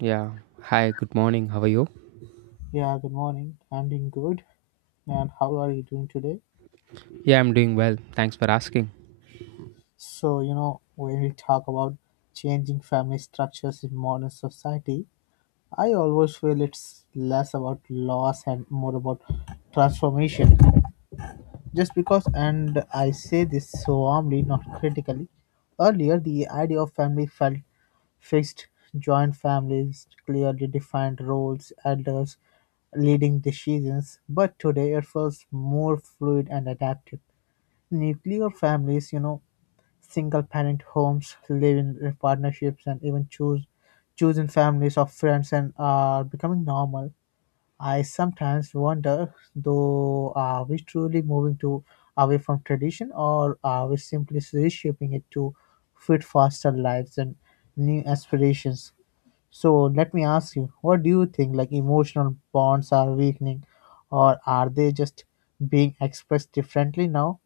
Yeah. Hi, good morning. How are you? Yeah, good morning. I'm doing good. And how are you doing today? Yeah, I'm doing well. Thanks for asking. So, when we talk about changing family structures in modern society, I always feel it's less about loss and more about transformation. Just because, and I say this so warmly, not critically, earlier the idea of family felt fixed, joint families, clearly defined roles, elders leading decisions, but today it feels more fluid and adaptive. Nuclear families, single parent homes, live-in partnerships, and even choose chosen families of friends and are becoming normal. I sometimes wonder, though, are we truly moving to away from tradition, or are we simply reshaping it to fit faster lives and new aspirations? So let me ask you, what do you think? Like emotional bonds are weakening, or are they just being expressed differently now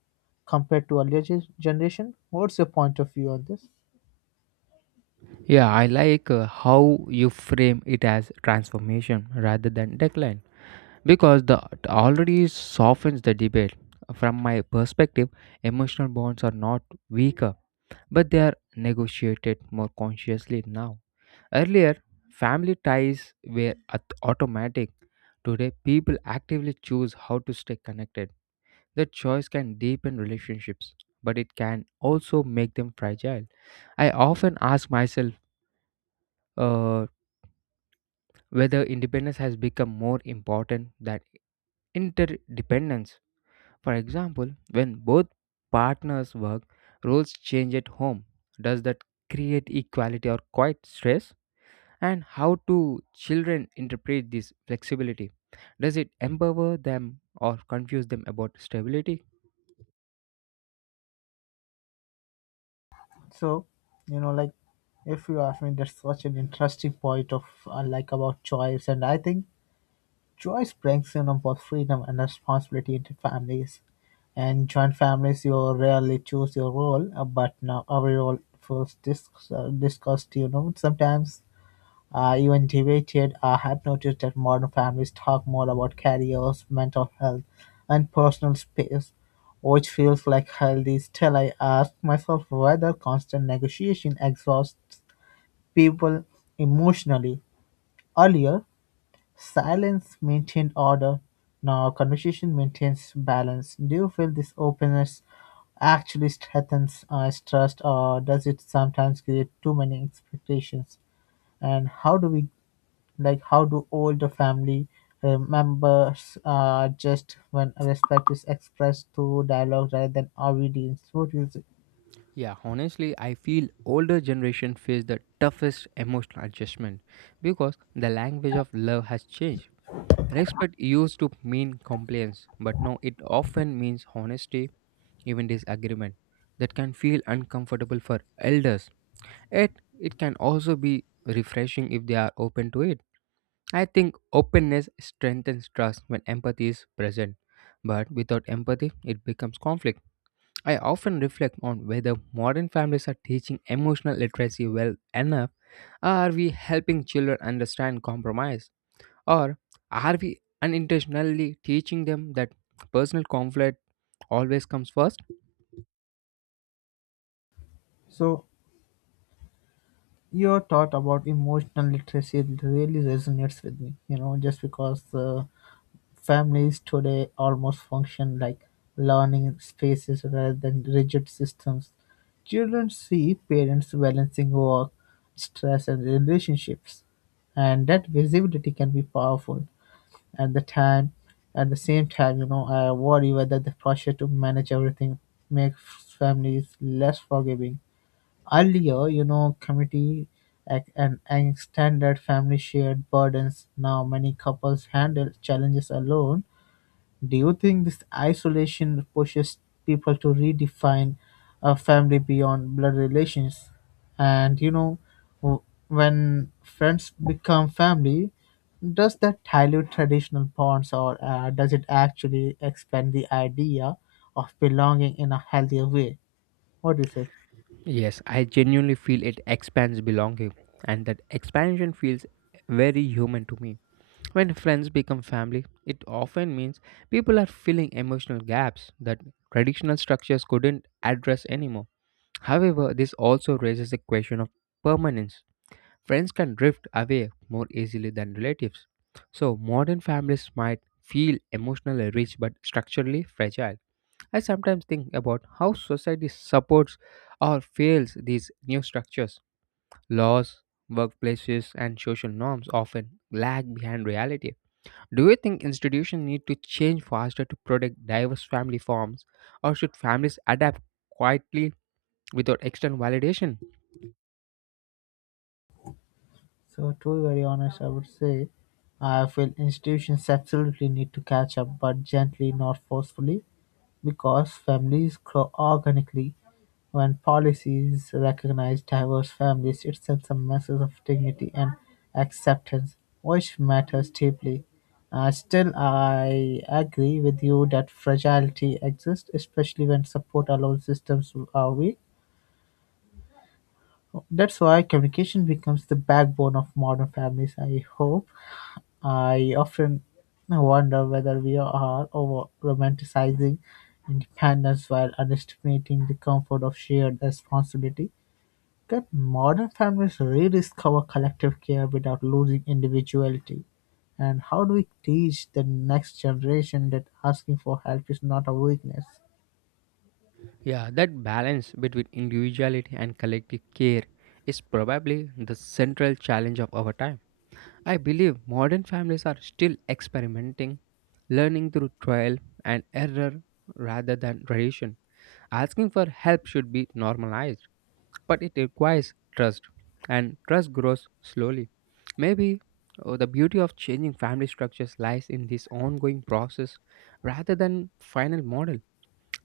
compared to earlier generation? What's your point of view on this? Yeah, I like how you frame it as transformation rather than decline because the it already softens the debate. From my perspective, emotional bonds are not weaker, but they are negotiated more consciously now. Earlier, family ties were automatic. Today, people actively choose how to stay connected. That choice can deepen relationships, but it can also make them fragile. I often ask myself uh, whether independence has become more important than interdependence. For example, when both partners work, roles change at home. Does that create equality or quite stress? And how do children interpret this flexibility? Does it empower them or confuse them about stability? So, like if you ask me, that's such an interesting point of like about choice, and I think Joyce brings in both freedom and responsibility into families. In joint families, you rarely choose your role, but now every role feels discussed. Sometimes even debated. I have noticed that modern families talk more about careers, mental health, and personal space, which feels like healthy. Still, I ask myself whether constant negotiation exhausts people emotionally. Earlier, silence maintained order, now conversation maintains balance. Do you feel this openness actually strengthens trust, or does it sometimes create too many expectations? And how do older family members just when respect is expressed through dialogue rather than obedience? What you say? Yeah, honestly, I feel older generation face the toughest emotional adjustment because the language of love has changed. Respect used to mean compliance, but now it often means honesty, even disagreement that can feel uncomfortable for elders. Yet, it can also be refreshing if they are open to it. I think openness strengthens trust when empathy is present, but without empathy, it becomes conflict. I often reflect on whether modern families are teaching emotional literacy well enough. Are we helping children understand compromise? Or are we unintentionally teaching them that personal conflict always comes first? So your thought about emotional literacy really resonates with me. You know, just because. Families today almost function like learning spaces rather than rigid systems. Children see parents balancing work, stress, and relationships, and that visibility can be powerful. At the time, at the same time, I worry whether the pressure to manage everything makes families less forgiving. Earlier, and extended family shared burdens. Now, many couples handle challenges alone. Do you think this isolation pushes people to redefine a family beyond blood relations? And w- when friends become family, does that dilute traditional bonds, or does it actually expand the idea of belonging in a healthier way? What do you say? Yes, I genuinely feel it expands belonging, and that expansion feels very human to me. When friends become family, it often means people are filling emotional gaps that traditional structures couldn't address anymore. However, this also raises the question of permanence. Friends can drift away more easily than relatives. So, modern families might feel emotionally rich but structurally fragile. I sometimes think about how society supports or fails these new structures. Laws, workplaces, and social norms often lag behind reality. Do you think institutions need to change faster to protect diverse family forms, or should families adapt quietly without external validation? So, to be very honest, I would say I feel institutions absolutely need to catch up, but gently, not forcefully. Because families grow organically, when policies recognize diverse families, it sends a message of dignity and acceptance, which matters deeply. Still, I agree with you that fragility exists, especially when support alone systems are weak. That's why communication becomes the backbone of modern families. I hope. I often wonder whether we are over romanticizing independence while underestimating the comfort of shared responsibility. Can modern families rediscover collective care without losing individuality? And how do we teach the next generation that asking for help is not a weakness? Yeah, that balance between individuality and collective care is probably the central challenge of our time. I believe modern families are still experimenting, learning through trial and error rather than tradition. Asking for help should be normalized, but it requires trust, and trust grows slowly. Maybe oh, the beauty of changing family structures lies in this ongoing process rather than final model.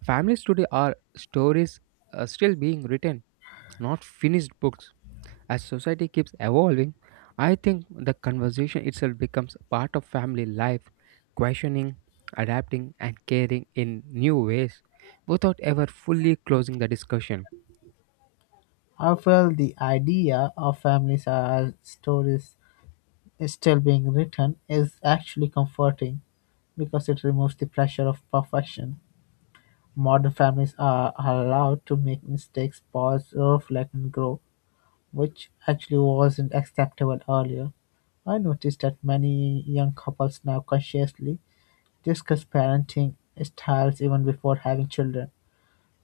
Families today are stories still being written, not finished books. As society keeps evolving, I think the conversation itself becomes a part of family life, questioning, adapting, and caring in new ways without ever fully closing the discussion. I felt the idea of families as stories still being written is actually comforting because it removes the pressure of perfection. Modern families are allowed to make mistakes, pause, reflect, and grow, which actually wasn't acceptable earlier. I noticed that many young couples now consciously discuss parenting styles even before having children.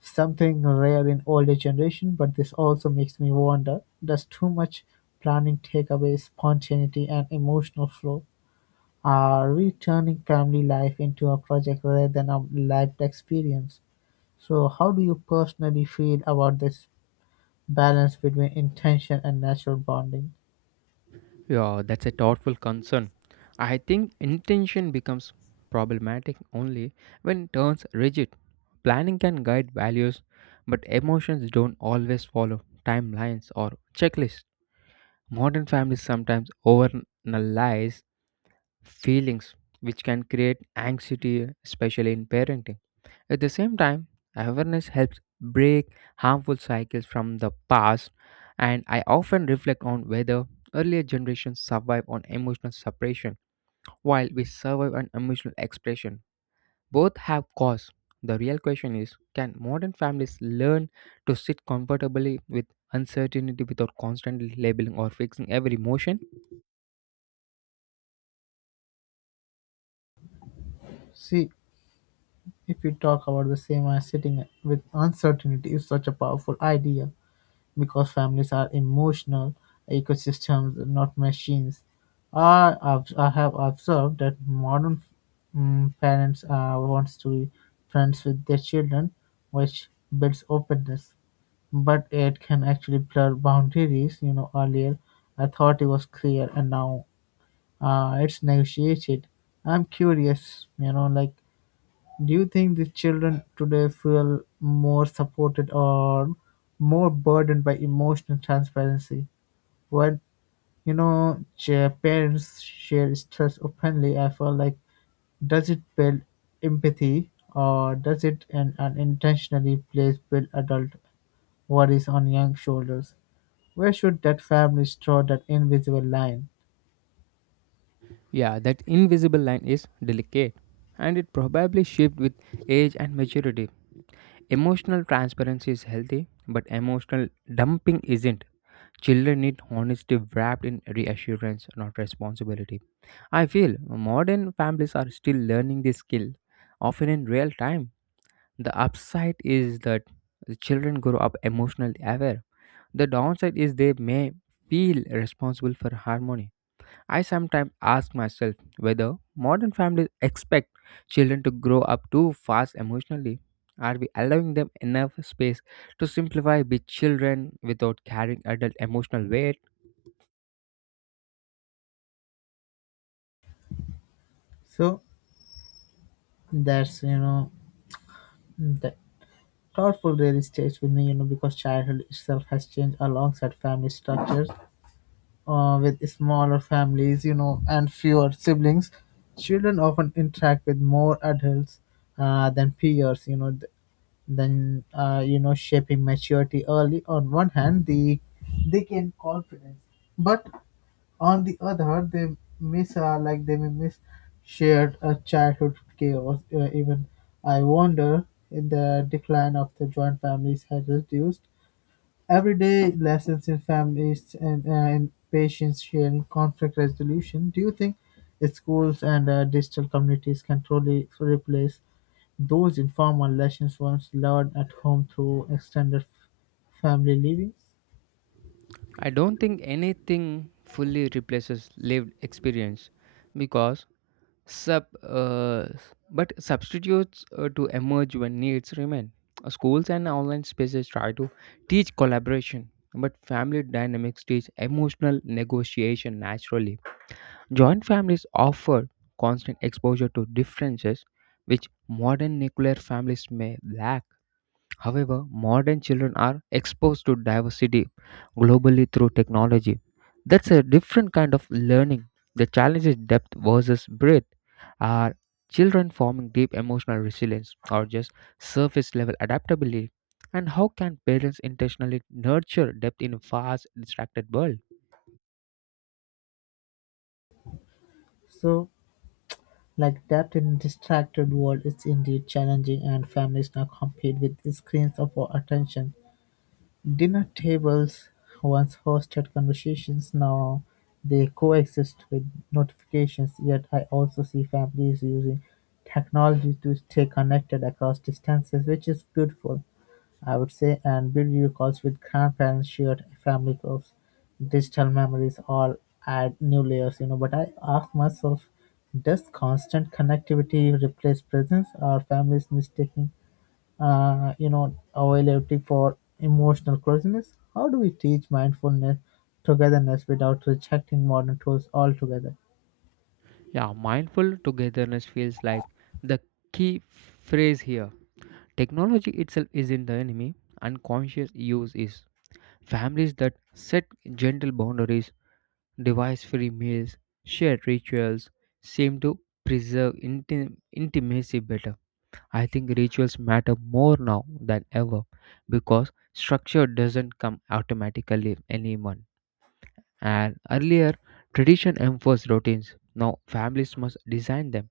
Something rare in older generation, but this also makes me wonder, does too much planning take away spontaneity and emotional flow? Are we turning family life into a project rather than a lived experience? So, how do you personally feel about this balance between intention and natural bonding? Yeah, that's a thoughtful concern. I think intention becomes problematic only when it turns rigid. Planning can guide values, but emotions don't always follow timelines or checklists. Modern families sometimes overanalyze feelings, which can create anxiety, especially in parenting. At the same time, awareness helps break harmful cycles from the past, and I often reflect on whether earlier generations survive on emotional suppression while we survive on emotional expression. Both have cause. The real question is, can modern families learn to sit comfortably with uncertainty without constantly labeling or fixing every emotion? See, if we talk about the same as sitting with uncertainty is such a powerful idea because families are emotional ecosystems, not machines. I have observed that modern parents wants to be friends with their children, which builds openness, but it can actually blur boundaries. Earlier I thought it was clear, and now it's negotiated. I'm curious, do you think the children today feel more supported or more burdened by emotional transparency? When, parents share stress openly, I feel like, does it build empathy, or does it unintentionally place build adult worries on young shoulders? Where should that family draw that invisible line? Yeah, that invisible line is delicate, and it probably shifts with age and maturity. Emotional transparency is healthy, but emotional dumping isn't. Children need honesty wrapped in reassurance, not responsibility. I feel modern families are still learning this skill, often in real time. The upside is that the children grow up emotionally aware. The downside is they may feel responsible for harmony. I sometimes ask myself whether modern families expect children to grow up too fast emotionally. Are we allowing them enough space to simplify, be children without carrying adult emotional weight? So that's the thoughtful really stays with me, because childhood itself has changed alongside family structures. With smaller families, and fewer siblings, children often interact with more adults than peers, than shaping maturity early. On one hand, they gain confidence, but on the other, they may miss shared childhood chaos. Even I wonder if the decline of the joint families has reduced everyday lessons in families and patience sharing conflict resolution. Do you think schools and digital communities can truly replace those informal lessons once learned at home through extended family living? I don't think anything fully replaces lived experience because Sub, uh, but substitutes to emerge when needs remain. Schools and online spaces try to teach collaboration, but family dynamics teach emotional negotiation naturally. Joint families offer constant exposure to differences which modern nuclear families may lack. However, modern children are exposed to diversity globally through technology. That's a different kind of learning. The challenge is depth versus breadth. Are children forming deep emotional resilience or just surface level adaptability? And how can parents intentionally nurture depth in a fast, distracted world? So, like, depth in distracted world, it's indeed challenging, and families now compete with screens of our attention. Dinner tables once hosted conversations, now they coexist with notifications, yet I also see families using technology to stay connected across distances, which is beautiful, I would say, and video calls with grandparents, shared family groups, digital memories all add new layers. But I ask myself, does constant connectivity replace presence? Are families mistaking availability for emotional closeness? How do we teach mindfulness togetherness without rejecting modern tools altogether? Yeah, mindful togetherness feels like the key phrase here. Technology itself isn't the enemy, unconscious use is. Families that set gentle boundaries, device free meals, shared rituals seem to preserve intimacy better. I think rituals matter more now than ever because structure doesn't come automatically anyone. And earlier, tradition enforced routines. Now, families must design them.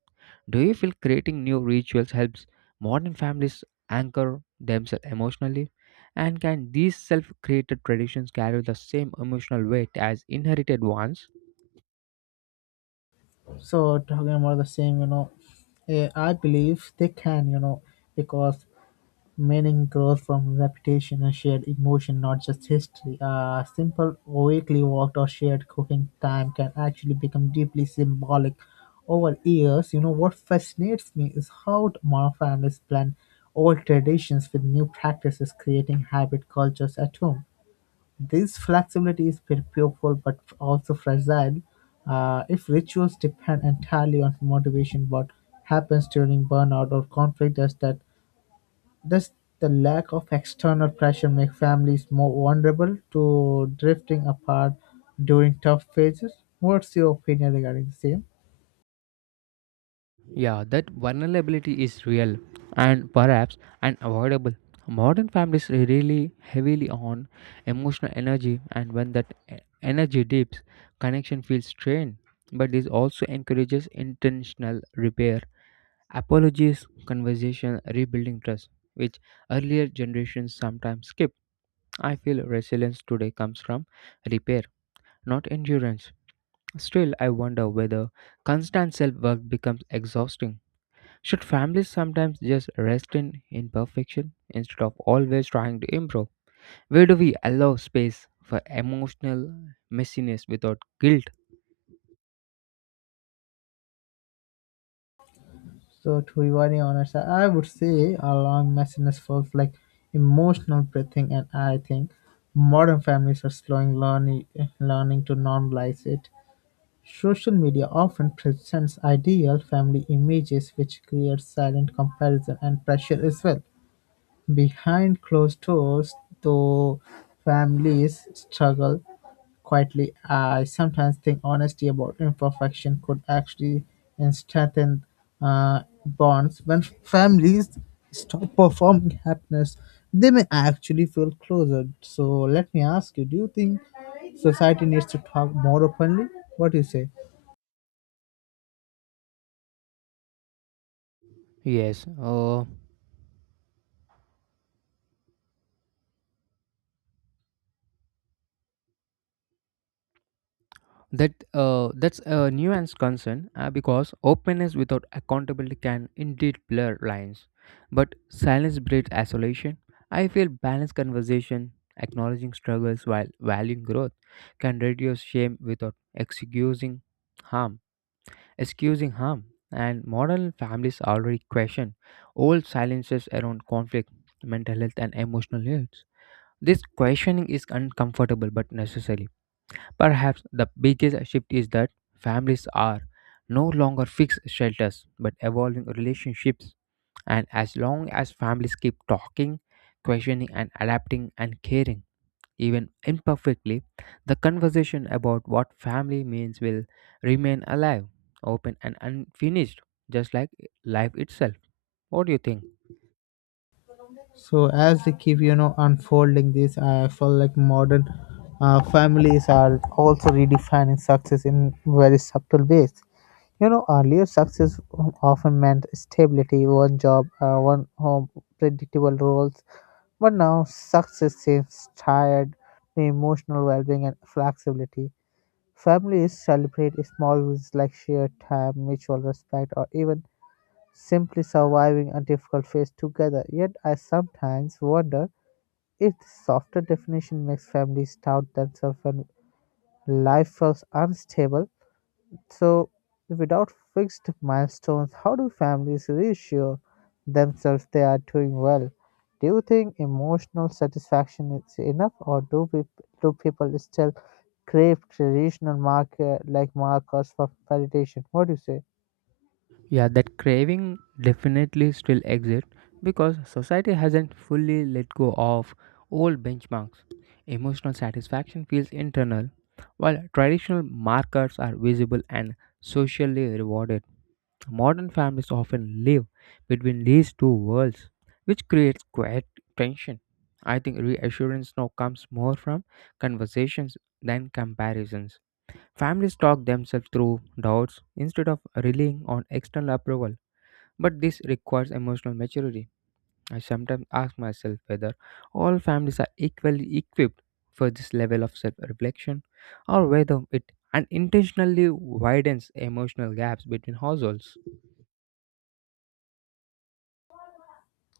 Do you feel creating new rituals helps modern families anchor themselves emotionally? And can these self created traditions carry the same emotional weight as inherited ones? So talking about the same, I believe they can, because meaning grows from repetition and shared emotion, not just history. A simple weekly walk or shared cooking time can actually become deeply symbolic over years. What fascinates me is how modern families blend old traditions with new practices, creating hybrid cultures at home. This flexibility is beautiful but also fragile. If rituals depend entirely on motivation, what happens during burnout or conflict? Does the lack of external pressure make families more vulnerable to drifting apart during tough phases? What's your opinion regarding the same? Yeah, that vulnerability is real and perhaps unavoidable. Modern families rely heavily on emotional energy, and when that energy dips, connection feels strained. But this also encourages intentional repair. Apologies, conversation, rebuilding trust, which earlier generations sometimes skip. I feel resilience today comes from repair, not endurance. Still, I wonder whether constant self work becomes exhausting. Should families sometimes just rest in imperfection instead of always trying to improve? Where do we allow space for emotional messiness without guilt? So, to be very honest, I would say allowing messiness feels like emotional breathing, and I think modern families are slowing learning to normalize it. Social media often presents ideal family images, which creates silent comparison and pressure as well. Behind closed doors, though, families struggle quietly. I sometimes think honesty about imperfection could actually strengthen bonds. When families stop performing happiness, they may actually feel closer. So let me ask you: do you think society needs to talk more openly? What do you say? Yes, uh, that's a nuanced concern because openness without accountability can indeed blur lines, but silence breeds isolation. I feel balanced conversation, acknowledging struggles while valuing growth, can reduce shame without harm excusing harm. And modern families already question old silences around conflict, mental health, and emotional needs. This questioning is uncomfortable but necessary. Perhaps the biggest shift is that families are no longer fixed shelters but evolving relationships. And as long as families keep talking, questioning, and adapting and caring, even imperfectly, the conversation about what family means will remain alive, open, and unfinished, just like life itself. What do you think? So as they keep, unfolding this, I feel like modern families are also redefining success in very subtle ways. Earlier success often meant stability, one job, one home, predictable roles. But now success seems tied to emotional well-being and flexibility. Families celebrate small wins like shared time, mutual respect, or even simply surviving a difficult phase together. Yet I sometimes wonder if the softer definition makes families doubt themselves when life feels unstable. So, without fixed milestones, how do families reassure themselves they are doing well? Do you think emotional satisfaction is enough, or do people still crave traditional markers for validation? What do you say? Yeah, that craving definitely still exists because society hasn't fully let go of old benchmarks. Emotional satisfaction feels internal, while traditional markers are visible and socially rewarded. Modern families often live between these two worlds, which creates quite tension. I think reassurance now comes more from conversations than comparisons. Families talk themselves through doubts instead of relying on external approval. But this requires emotional maturity. I sometimes ask myself whether all families are equally equipped for this level of self reflection or whether it unintentionally widens emotional gaps between households.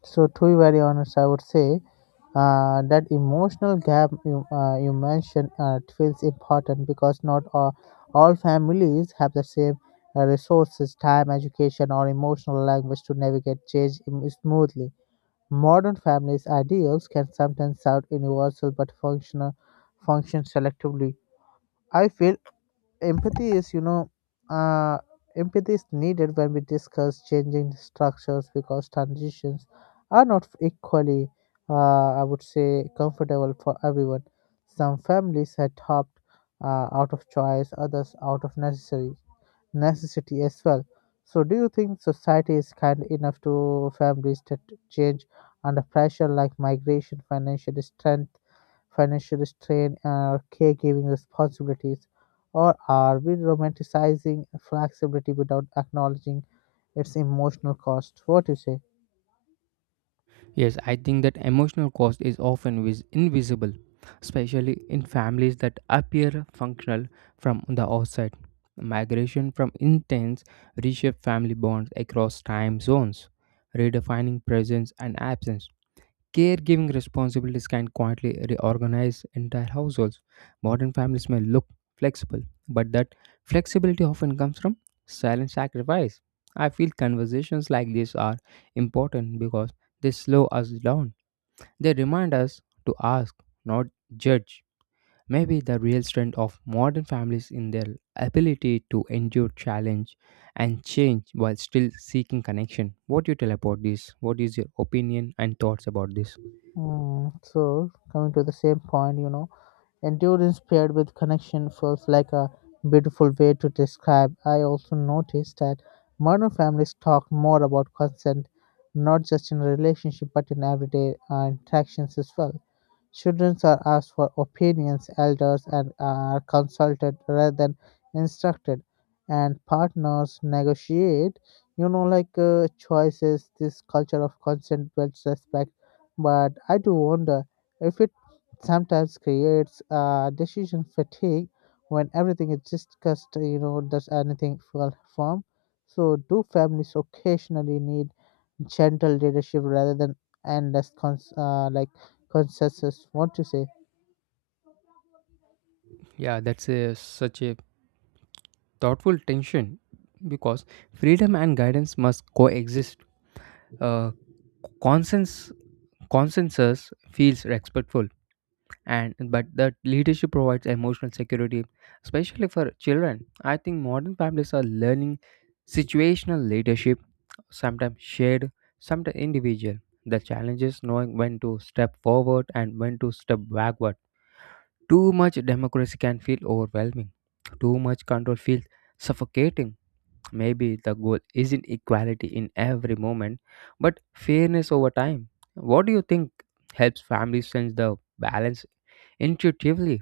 So, to be very honest, I would say that emotional gap you mentioned it feels important because not all families have the same resources, time, education, or emotional language to navigate change smoothly. Modern families' ideals can sometimes sound universal but function selectively. I feel empathy is you know uh, empathy is needed when we discuss changing structures because transitions are not equally I would say comfortable for everyone. Some families had hopped out of choice, others out of necessary necessity as well. So do you think society is kind enough to families that change under pressure like migration, financial strain, or caregiving responsibilities? Or are we romanticizing flexibility without acknowledging its emotional cost? What do you say? Yes, I think that emotional cost is often invisible, especially in families that appear functional from the outside. Migration from intense reshape family bonds across time zones, redefining presence and absence. Caregiving responsibilities can quietly reorganize entire households. Modern families may look flexible, but that flexibility often comes from silent sacrifice. I feel conversations like this are important because they slow us down. They remind us to ask, not judge. Maybe the real strength of modern families in their ability to endure challenge and change while still seeking connection. What do you tell about this? What is your opinion and thoughts about this? Mm, so coming to the same point, endurance paired with connection feels like a beautiful way to describe. I also noticed that modern families talk more about consent, not just in relationship but in everyday interactions as well. Children are asked for opinions, elders and are consulted rather than instructed, and partners negotiate. Choices. This culture of consent builds respect, but I do wonder if it sometimes creates decision fatigue when everything is discussed. Does anything feel firm? So, do families occasionally need gentle leadership rather than endless like consensus? What you say? Yeah, that's such a thoughtful tension because freedom and guidance must coexist. Uh, consens- Consensus feels respectful, and but that leadership provides emotional security, especially for children. I think modern families are learning situational leadership, sometimes shared, sometimes individual. The challenge is knowing when to step forward and when to step backward. Too much democracy can feel overwhelming. Too much control feels suffocating. Maybe the goal isn't equality in every moment, but fairness over time. What do you think helps families sense the balance intuitively?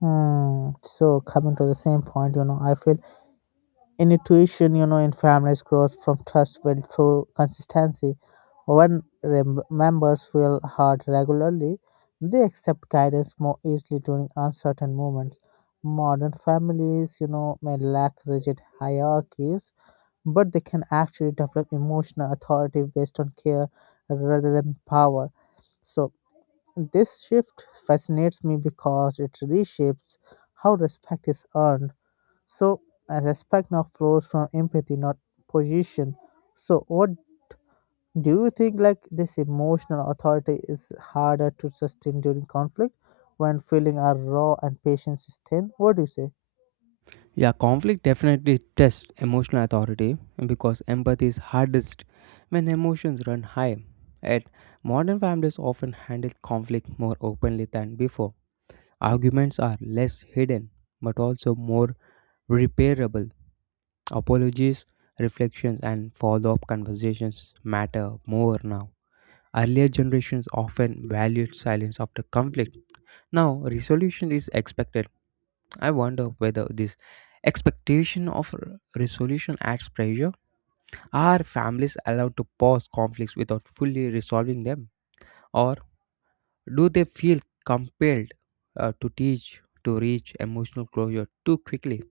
Hmm. So coming to the same point, you know, I feel intuition, you know, in families grows from trust built through consistency. When members feel hurt regularly, they accept guidance more easily during uncertain moments. Modern families, you know, may lack rigid hierarchies, but they can actually develop emotional authority based on care rather than power. So this shift fascinates me because it reshapes how respect is earned. So, respect now flows from empathy, not position. So what do you think, like, this emotional authority is harder to sustain during conflict when feelings are raw and patience is thin? What do you say? Yeah, conflict definitely tests emotional authority because empathy is hardest when emotions run high. Yet, modern families often handle conflict more openly than before. Arguments are less hidden but also more repairable. Apologies, reflections, and follow up conversations matter more now. Earlier generations often valued silence after conflict. Now, resolution is expected. I wonder whether this expectation of resolution adds pressure. Are families allowed to pause conflicts without fully resolving them? Or do they feel compelled to reach emotional closure too quickly?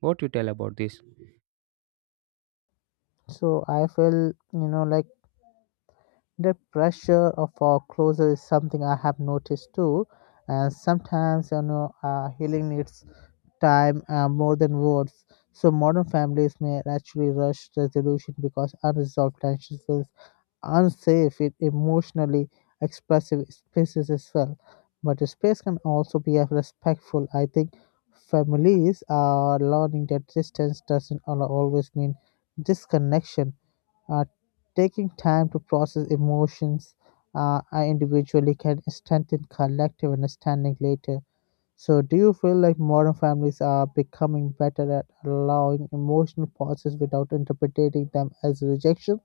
What you tell about this? So I feel, you know, like, the pressure of foreclosure is something I have noticed too, and sometimes you know healing needs time more than words. So modern families may actually rush resolution because unresolved tensions will unsafe in emotionally expressive spaces as well. But space can also be a respectful. I think families are learning that distance doesn't always mean disconnection. Uh, taking time to process emotions individually can strengthen collective understanding later. So, do you feel like modern families are becoming better at allowing emotional pauses without interpreting them as rejection?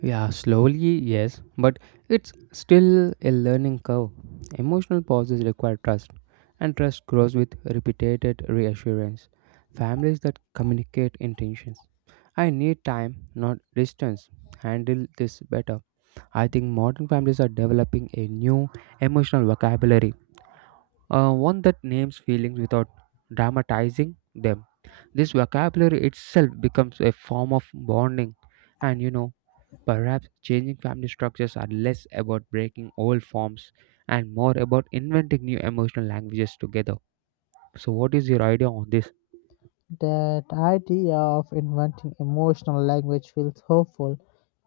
Yeah, slowly, yes, but it's still a learning curve. Emotional pauses require trust, and trust grows with repeated reassurance. Families that communicate intentions. I need time, not distance. Handle this better. I think modern families are developing a new emotional vocabulary, one that names feelings without dramatizing them. This vocabulary itself becomes a form of bonding, and perhaps changing family structures are less about breaking old forms and more about inventing new emotional languages together. So, what is your idea on this? That idea of inventing emotional language feels hopeful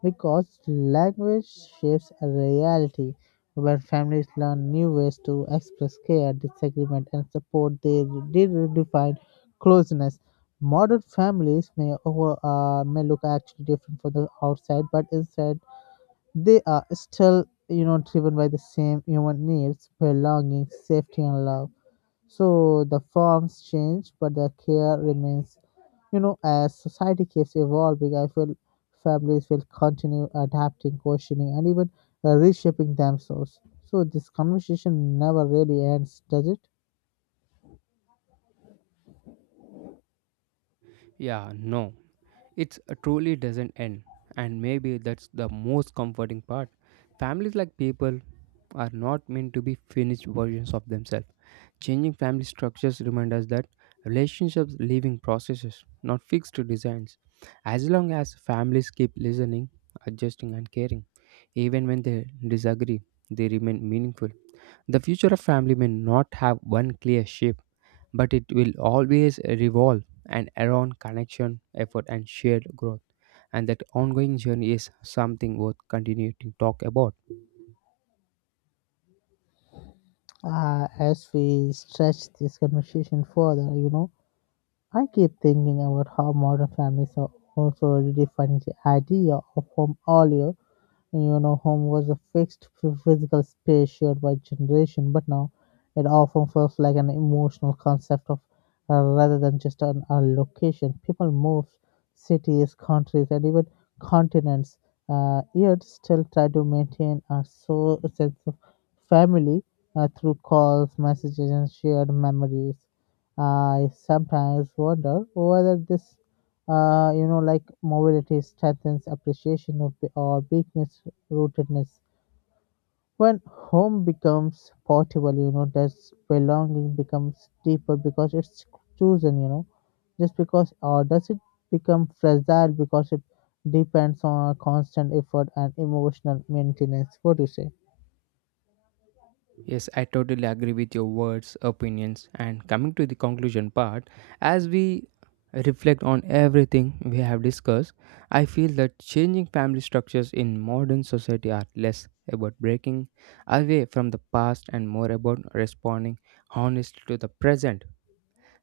because language shapes a reality where families learn new ways to express care, disagreement, and support their redefined closeness. Modern families may look actually different from the outside, but instead they are still you know driven by the same human needs: belonging, safety, and love. So the forms change, but the care remains. You know, as society keeps evolving, I feel families will continue adapting, questioning, and even reshaping themselves. So this conversation never really ends, does it? Yeah, no, it truly doesn't end, and maybe that's the most comforting part. Families like people are not meant to be finished versions of themselves. Changing family structures remind us that relationships are living processes, not fixed designs. As long as families keep listening, adjusting, and caring, even when they disagree, they remain meaningful. The future of family may not have one clear shape, but it will always revolve and around connection, effort, and shared growth. And that ongoing journey is something worth continuing to talk about. As we stretch this conversation further, you know, I keep thinking about how modern families are also redefining the idea of home. Earlier, you know, home was a fixed physical space shared by generation, but now it often feels like an emotional concept of rather than just a location. People move cities, countries, and even continents. Yet still try to maintain a sense of family through calls, messages, and shared memories. I sometimes wonder whether this you know, like, mobility strengthens appreciation of or weakness rootedness. When home becomes portable, you know, that's belonging becomes deeper because it's chosen, you know, just because, or does it become fragile because it depends on our constant effort and emotional maintenance? What do you say? Yes, I totally agree with your words, opinions, and coming to the conclusion part, as we reflect on everything we have discussed, I feel that changing family structures in modern society are less about breaking away from the past and more about responding honestly to the present.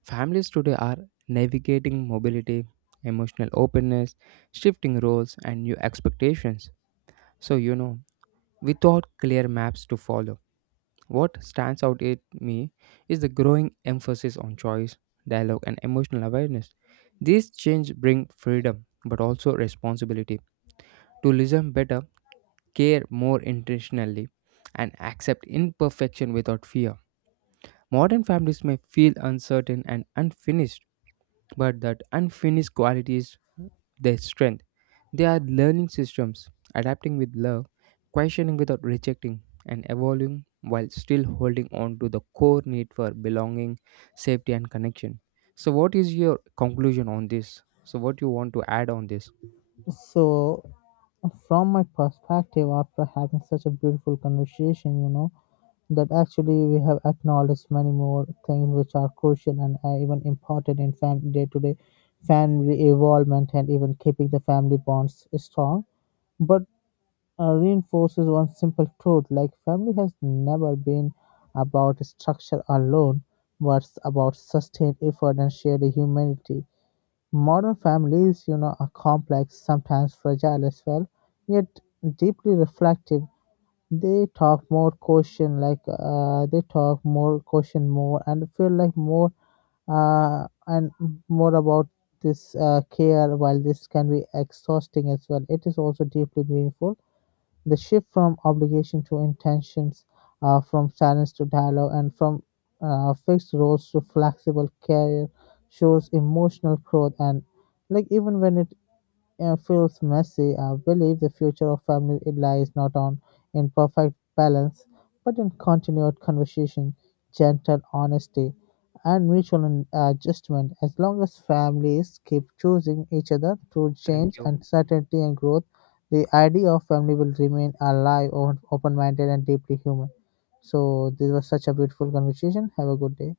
Families today are navigating mobility, emotional openness, shifting roles, and new expectations. So, you know, without clear maps to follow. What stands out at me is the growing emphasis on choice, dialogue, and emotional awareness. These changes bring freedom but also responsibility to listen better, care more intentionally, and accept imperfection without fear. Modern families may feel uncertain and unfinished but that unfinished quality is their strength. They are learning systems, adapting with love, questioning without rejecting, and evolving while still holding on to the core need for belonging, safety, and connection. So, what is your conclusion on this? So, what you want to add on this? So, from my perspective, after having such a beautiful conversation, you know, that actually we have acknowledged many more things which are crucial and even important in day-to-day family involvement and even keeping the family bonds strong, but reinforces one simple truth, like family has never been about structure alone but about sustained effort and shared humanity. Modern families, you know, are complex, sometimes fragile as well, yet deeply reflective. They talk more caution, more, and feel like uh, and more about this care. While this can be exhausting as well, it is also deeply meaningful. The shift from obligation to intentions, from silence to dialogue, and from fixed roles to flexible career shows emotional growth. And, like, even when it feels messy, I believe the future of family lies not on in perfect balance, but in continued conversation, gentle honesty, and mutual adjustment. As long as families keep choosing each other through Thank change, you. uncertainty, and growth, the idea of family will remain alive, open minded, and deeply human. So, this was such a beautiful conversation. Have a good day.